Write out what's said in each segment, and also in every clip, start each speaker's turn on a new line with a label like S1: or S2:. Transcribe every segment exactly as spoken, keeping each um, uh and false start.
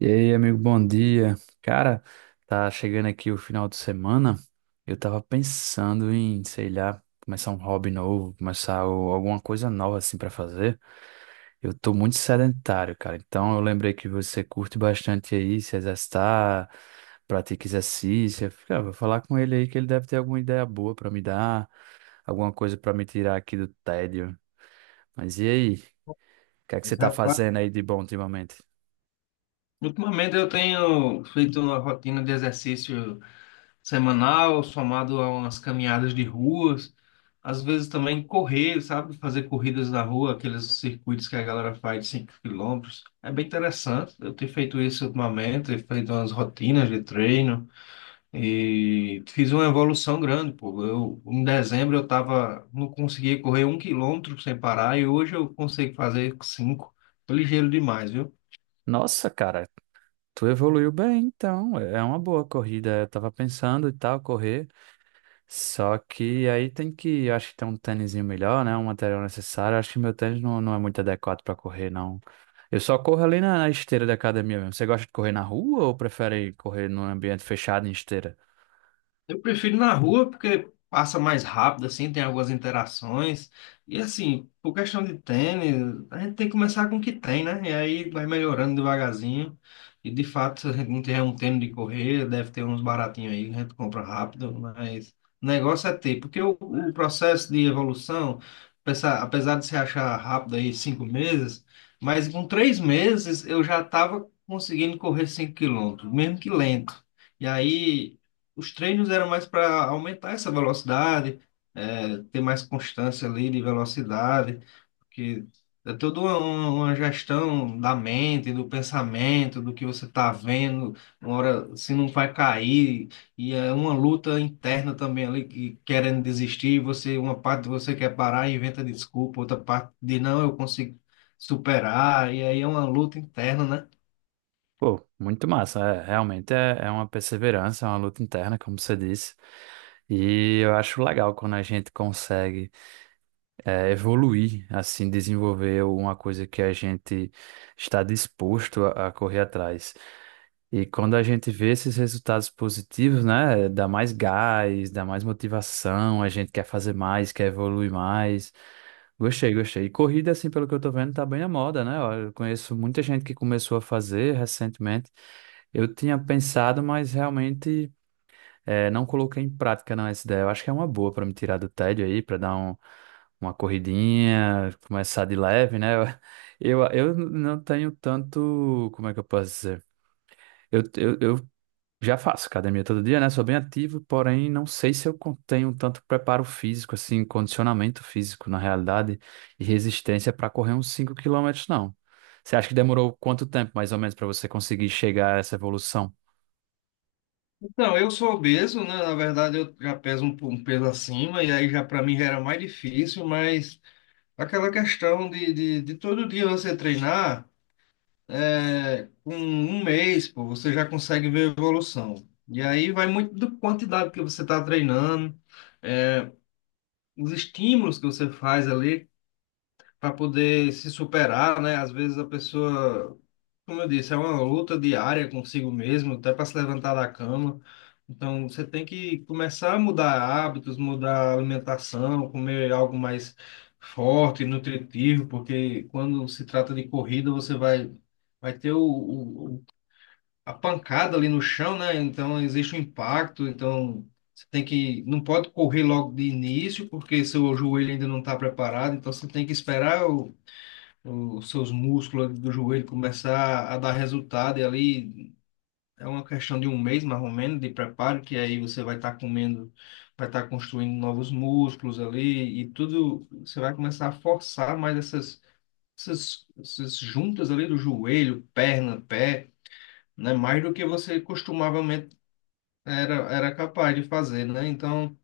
S1: E aí, amigo, bom dia. Cara, tá chegando aqui o final de semana. Eu tava pensando em, sei lá, começar um hobby novo, começar o- alguma coisa nova assim pra fazer. Eu tô muito sedentário, cara. Então eu lembrei que você curte bastante aí se exercitar, pratica exercício. Eu fiquei, ah, vou falar com ele aí que ele deve ter alguma ideia boa pra me dar, alguma coisa pra me tirar aqui do tédio. Mas e aí? O que é que você
S2: Mas,
S1: tá
S2: rapaz,
S1: fazendo aí de bom ultimamente?
S2: ultimamente eu tenho feito uma rotina de exercício semanal, somado a umas caminhadas de ruas, às vezes também correr, sabe? Fazer corridas na rua, aqueles circuitos que a galera faz de cinco quilômetros. É bem interessante. Eu tenho feito isso ultimamente, tenho feito umas rotinas de treino e fiz uma evolução grande, pô. Eu, em dezembro eu tava, não conseguia correr um quilômetro sem parar e hoje eu consigo fazer cinco. Tô ligeiro demais, viu?
S1: Nossa, cara. Tu evoluiu bem, então. É é uma boa corrida. Eu tava pensando e tal, correr. Só que aí tem que, eu acho que tem um tênisinho melhor, né? Um material necessário. Eu acho que meu tênis não, não é muito adequado pra correr, não. Eu só corro ali na, na esteira da academia mesmo. Você gosta de correr na rua ou prefere correr num ambiente fechado em esteira?
S2: Eu prefiro na rua porque passa mais rápido, assim, tem algumas interações. E assim, por questão de tênis, a gente tem que começar com o que tem, né? E aí vai melhorando devagarzinho. E de fato, a gente não tiver um tênis de correr, deve ter uns baratinhos aí, que a gente compra rápido, mas o negócio é ter, porque o, o processo de evolução, apesar apesar de se achar rápido aí cinco meses, mas com três meses eu já estava conseguindo correr cinco quilômetros, mesmo que lento. E aí os treinos eram mais para aumentar essa velocidade, é, ter mais constância ali de velocidade, porque é toda uma, uma gestão da mente, do pensamento, do que você está vendo, uma hora se não vai cair, e é uma luta interna também ali, que querendo desistir, você, uma parte de você quer parar e inventa desculpa, outra parte de não, eu consigo superar, e aí é uma luta interna, né?
S1: Pô, muito massa. É, realmente é, é uma perseverança, é uma luta interna, como você disse. E eu acho legal quando a gente consegue. É, evoluir, assim, desenvolver uma coisa que a gente está disposto a, a correr atrás. E quando a gente vê esses resultados positivos, né, dá mais gás, dá mais motivação, a gente quer fazer mais, quer evoluir mais. Gostei, gostei. E corrida, assim, pelo que eu tô vendo, tá bem na moda, né? Olha, eu conheço muita gente que começou a fazer recentemente. Eu tinha pensado, mas realmente. É, não coloquei em prática não essa ideia. Eu acho que é uma boa para me tirar do tédio aí, para dar um, uma corridinha, começar de leve, né? Eu, eu eu não tenho tanto, como é que eu posso dizer? Eu, eu, eu já faço academia todo dia, né? Sou bem ativo, porém não sei se eu con- tenho tanto preparo físico, assim, condicionamento físico, na realidade, e resistência para correr uns cinco quilômetros não. Você acha que demorou quanto tempo, mais ou menos, para você conseguir chegar a essa evolução?
S2: Então, eu sou obeso, né? Na verdade, eu já peso um, um peso acima, e aí já para mim já era mais difícil, mas aquela questão de, de, de todo dia você treinar, é, com um mês, pô, você já consegue ver evolução. E aí vai muito da quantidade que você está treinando, eh, os estímulos que você faz ali para poder se superar, né? Às vezes a pessoa, como eu disse, é uma luta diária consigo mesmo, até para se levantar da cama. Então você tem que começar a mudar hábitos, mudar a alimentação, comer algo mais forte, nutritivo, porque quando se trata de corrida, você vai vai ter o, o- o- a pancada ali no chão, né? Então existe um impacto, então você tem que, não pode correr logo de início, porque seu joelho ainda não está preparado, então você tem que esperar os seus músculos ali do joelho começar a dar resultado, e ali é uma questão de um mês mais ou menos de preparo, que aí você vai estar comendo, vai estar construindo novos músculos ali, e tudo, você vai começar a forçar mais essas, essas, essas juntas ali do joelho, perna, pé, né? Mais do que você costumavamente era, era capaz de fazer, né? Então,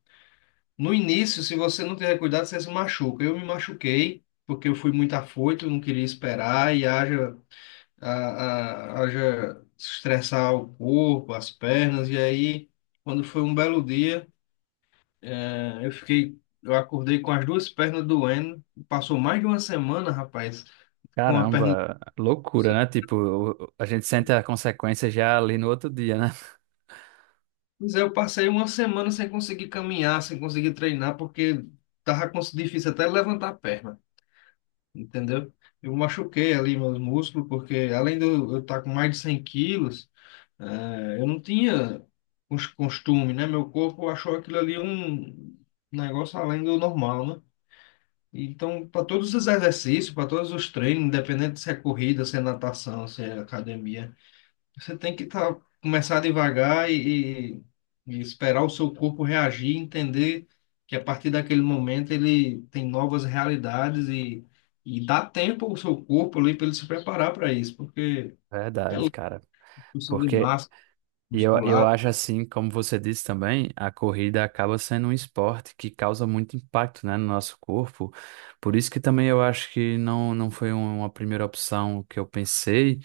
S2: no início, se você não tiver cuidado, você se machuca. Eu me machuquei. Porque eu fui muito afoito, não queria esperar, e haja a, a, haja estressar o corpo, as pernas, e aí, quando foi um belo dia, eh, eu fiquei, eu acordei com as duas pernas doendo, passou mais de uma semana, rapaz, com a perna.
S1: Caramba, loucura, né? Tipo, o- a gente sente a consequência já ali no outro dia, né?
S2: Pois é, eu passei uma semana sem conseguir caminhar, sem conseguir treinar, porque tava cons- difícil até levantar a perna. Entendeu? Eu machuquei ali meus músculos, porque além de eu eu estar com mais de cem quilos, eh, eu não tinha cos- costume, né? Meu corpo achou aquilo ali um negócio além do normal, né? Então, para todos os exercícios, para todos os treinos, independente se é corrida, se é natação, se é academia, você tem que tá, começar devagar e, e- e esperar o seu corpo reagir, entender que a partir daquele momento ele tem novas realidades e, e dá tempo ao seu corpo ali para ele se preparar para isso, porque é
S1: Verdade, cara.
S2: construção de
S1: Porque
S2: massa
S1: e eu, eu
S2: muscular,
S1: acho assim, como você disse também, a corrida acaba sendo um esporte que causa muito impacto, né, no nosso corpo. Por isso que também eu acho que não, não foi uma primeira opção que eu pensei.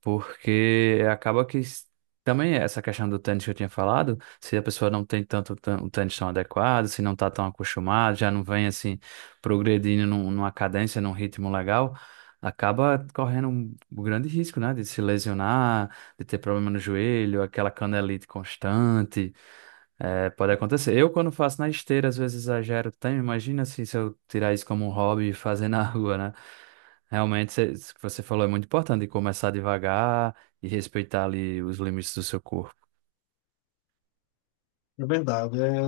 S1: Porque acaba que s- também essa questão do tênis que eu tinha falado, se a pessoa não tem tanto tã- um tênis tão adequado, se não está tão acostumado, já não vem assim progredindo num- numa cadência, num ritmo legal, acaba correndo um grande risco, né, de se lesionar, de ter problema no joelho, aquela canelite constante. É, pode acontecer. Eu, quando faço na esteira, às vezes exagero também. Imagina assim, se eu tirar isso como um hobby e fazer na rua, né? Realmente, cê- isso que você falou é muito importante, de começar devagar e respeitar ali os limites do seu corpo.
S2: é verdade. É,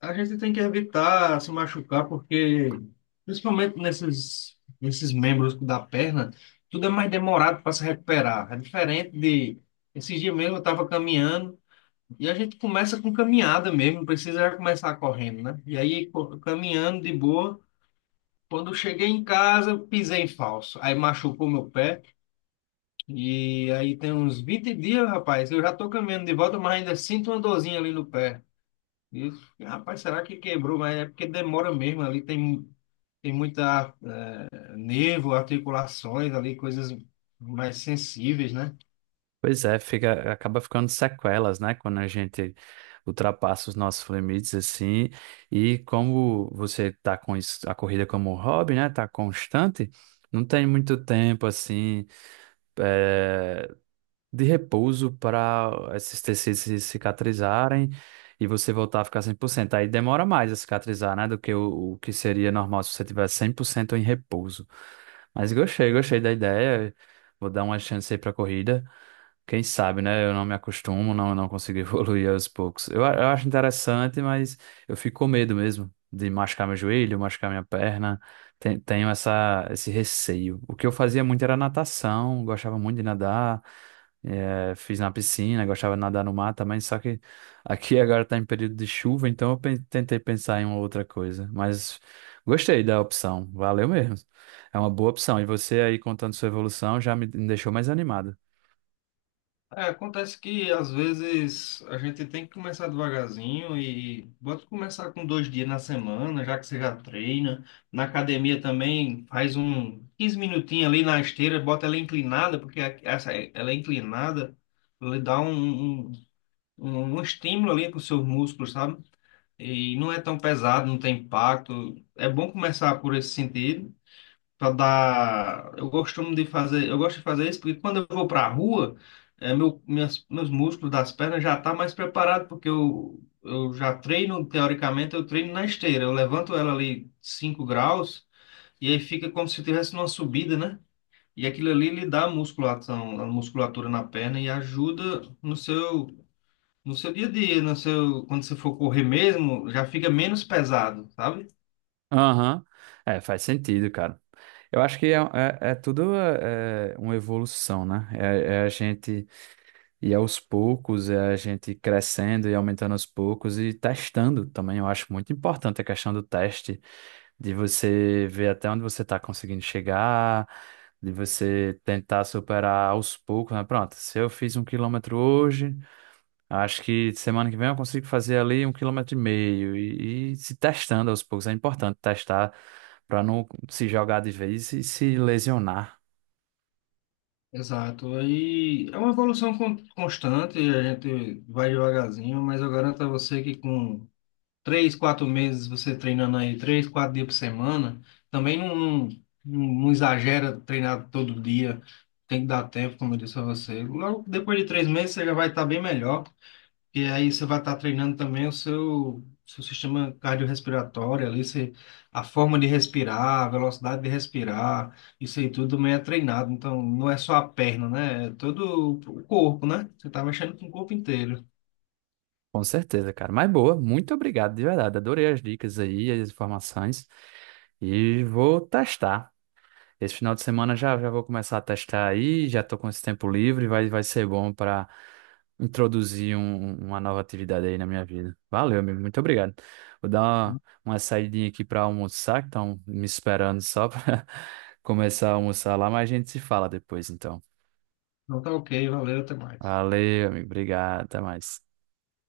S2: a gente tem que evitar se machucar, porque principalmente nesses, nesses membros da perna, tudo é mais demorado para se recuperar. É diferente de. Esses dias mesmo eu estava caminhando. E a gente começa com caminhada mesmo, não precisa já começar correndo, né? E aí, co- caminhando de boa, quando eu cheguei em casa, eu pisei em falso. Aí machucou meu pé. E aí tem uns vinte dias, rapaz, eu já tô caminhando de volta, mas ainda sinto uma dorzinha ali no pé. E eu, rapaz, será que quebrou? Mas é porque demora mesmo, ali tem, tem muita eh, nervo, articulações ali, coisas mais sensíveis, né?
S1: Pois é, fica, acaba ficando sequelas, né? Quando a gente ultrapassa os nossos limites, assim. E como você tá com isso- a corrida como um hobby, né? Tá constante, não tem muito tempo, assim, é, de repouso para esses tecidos se cicatrizarem e você voltar a ficar cem por cento. Aí demora mais a cicatrizar, né, do que o, o que seria normal se você tivesse cem por cento em repouso. Mas gostei, gostei da ideia. Vou dar uma chance aí para corrida. Quem sabe, né? Eu não me acostumo, não, não consigo evoluir aos poucos. Eu, a- eu acho interessante, mas eu fico com medo mesmo de machucar meu joelho, machucar minha perna. Ten- Tenho essa, esse receio. O que eu fazia muito era natação, gostava muito de nadar. eh, fiz na piscina, gostava de nadar no mar também, só que aqui agora está em período de chuva, então eu pen- tentei pensar em uma outra coisa. Mas gostei da opção, valeu mesmo. É uma boa opção. E você aí contando sua evolução já me deixou mais animado.
S2: É, acontece que às vezes a gente tem que começar devagarzinho e bota começar com dois dias na semana, já que você já treina. Na academia também faz um quinze minutinhos ali na esteira, bota ela inclinada, porque a- essa, ela é inclinada, ela dá um, um, um um estímulo ali para os seus músculos, sabe? E não é tão pesado, não tem impacto. É bom começar por esse sentido para dar. Eu costumo de fazer, eu gosto de fazer isso porque quando eu vou para a rua, é, meu, minhas, meus músculos das pernas já tá mais preparado porque eu, eu já treino, teoricamente, eu treino na esteira. Eu levanto ela ali cinco graus e aí fica como se tivesse uma subida, né? E aquilo ali lhe dá musculação, a musculatura na perna e ajuda no seu, no seu dia a dia, no seu, quando você for correr mesmo, já fica menos pesado, sabe?
S1: Aham. É, faz sentido, cara. Eu acho que é, é- é tudo é uma evolução, né? É, é a gente ir aos poucos, é a gente crescendo e aumentando aos poucos e testando também. Eu acho muito importante a questão do teste, de você ver até onde você está conseguindo chegar, de você tentar superar aos poucos, né? Pronto, se eu fiz um quilômetro hoje. Acho que semana que vem eu consigo fazer ali um quilômetro e meio e, e se testando aos poucos. É importante testar para não se jogar de vez e se lesionar.
S2: Exato. Aí é uma evolução con- constante, a gente vai devagarzinho, mas eu garanto a você que com três, quatro meses você treinando aí, três, quatro dias por semana, também não, não, não- exagera treinar todo dia, tem que dar tempo, como eu disse a você. Logo depois de três meses você já vai estar bem melhor. E aí você vai estar treinando também o seu, seu sistema cardiorrespiratório ali, você, a forma de respirar, a velocidade de respirar, isso aí tudo meio é treinado. Então, não é só a perna, né? É todo o corpo, né? Você tá mexendo com o corpo inteiro.
S1: Com certeza, cara. Mas boa, muito obrigado de verdade. Adorei as dicas aí, as informações. E vou testar. Esse final de semana já, já vou começar a testar aí, já estou com esse tempo livre, vai, vai ser bom para introduzir um- uma nova atividade aí na minha vida. Valeu, amigo, muito obrigado. Vou dar uma, uma saidinha aqui para almoçar, que estão me esperando só para começar a almoçar lá, mas a gente se fala depois, então.
S2: Então tá ok, valeu, até mais.
S1: Valeu, amigo, obrigado, até mais.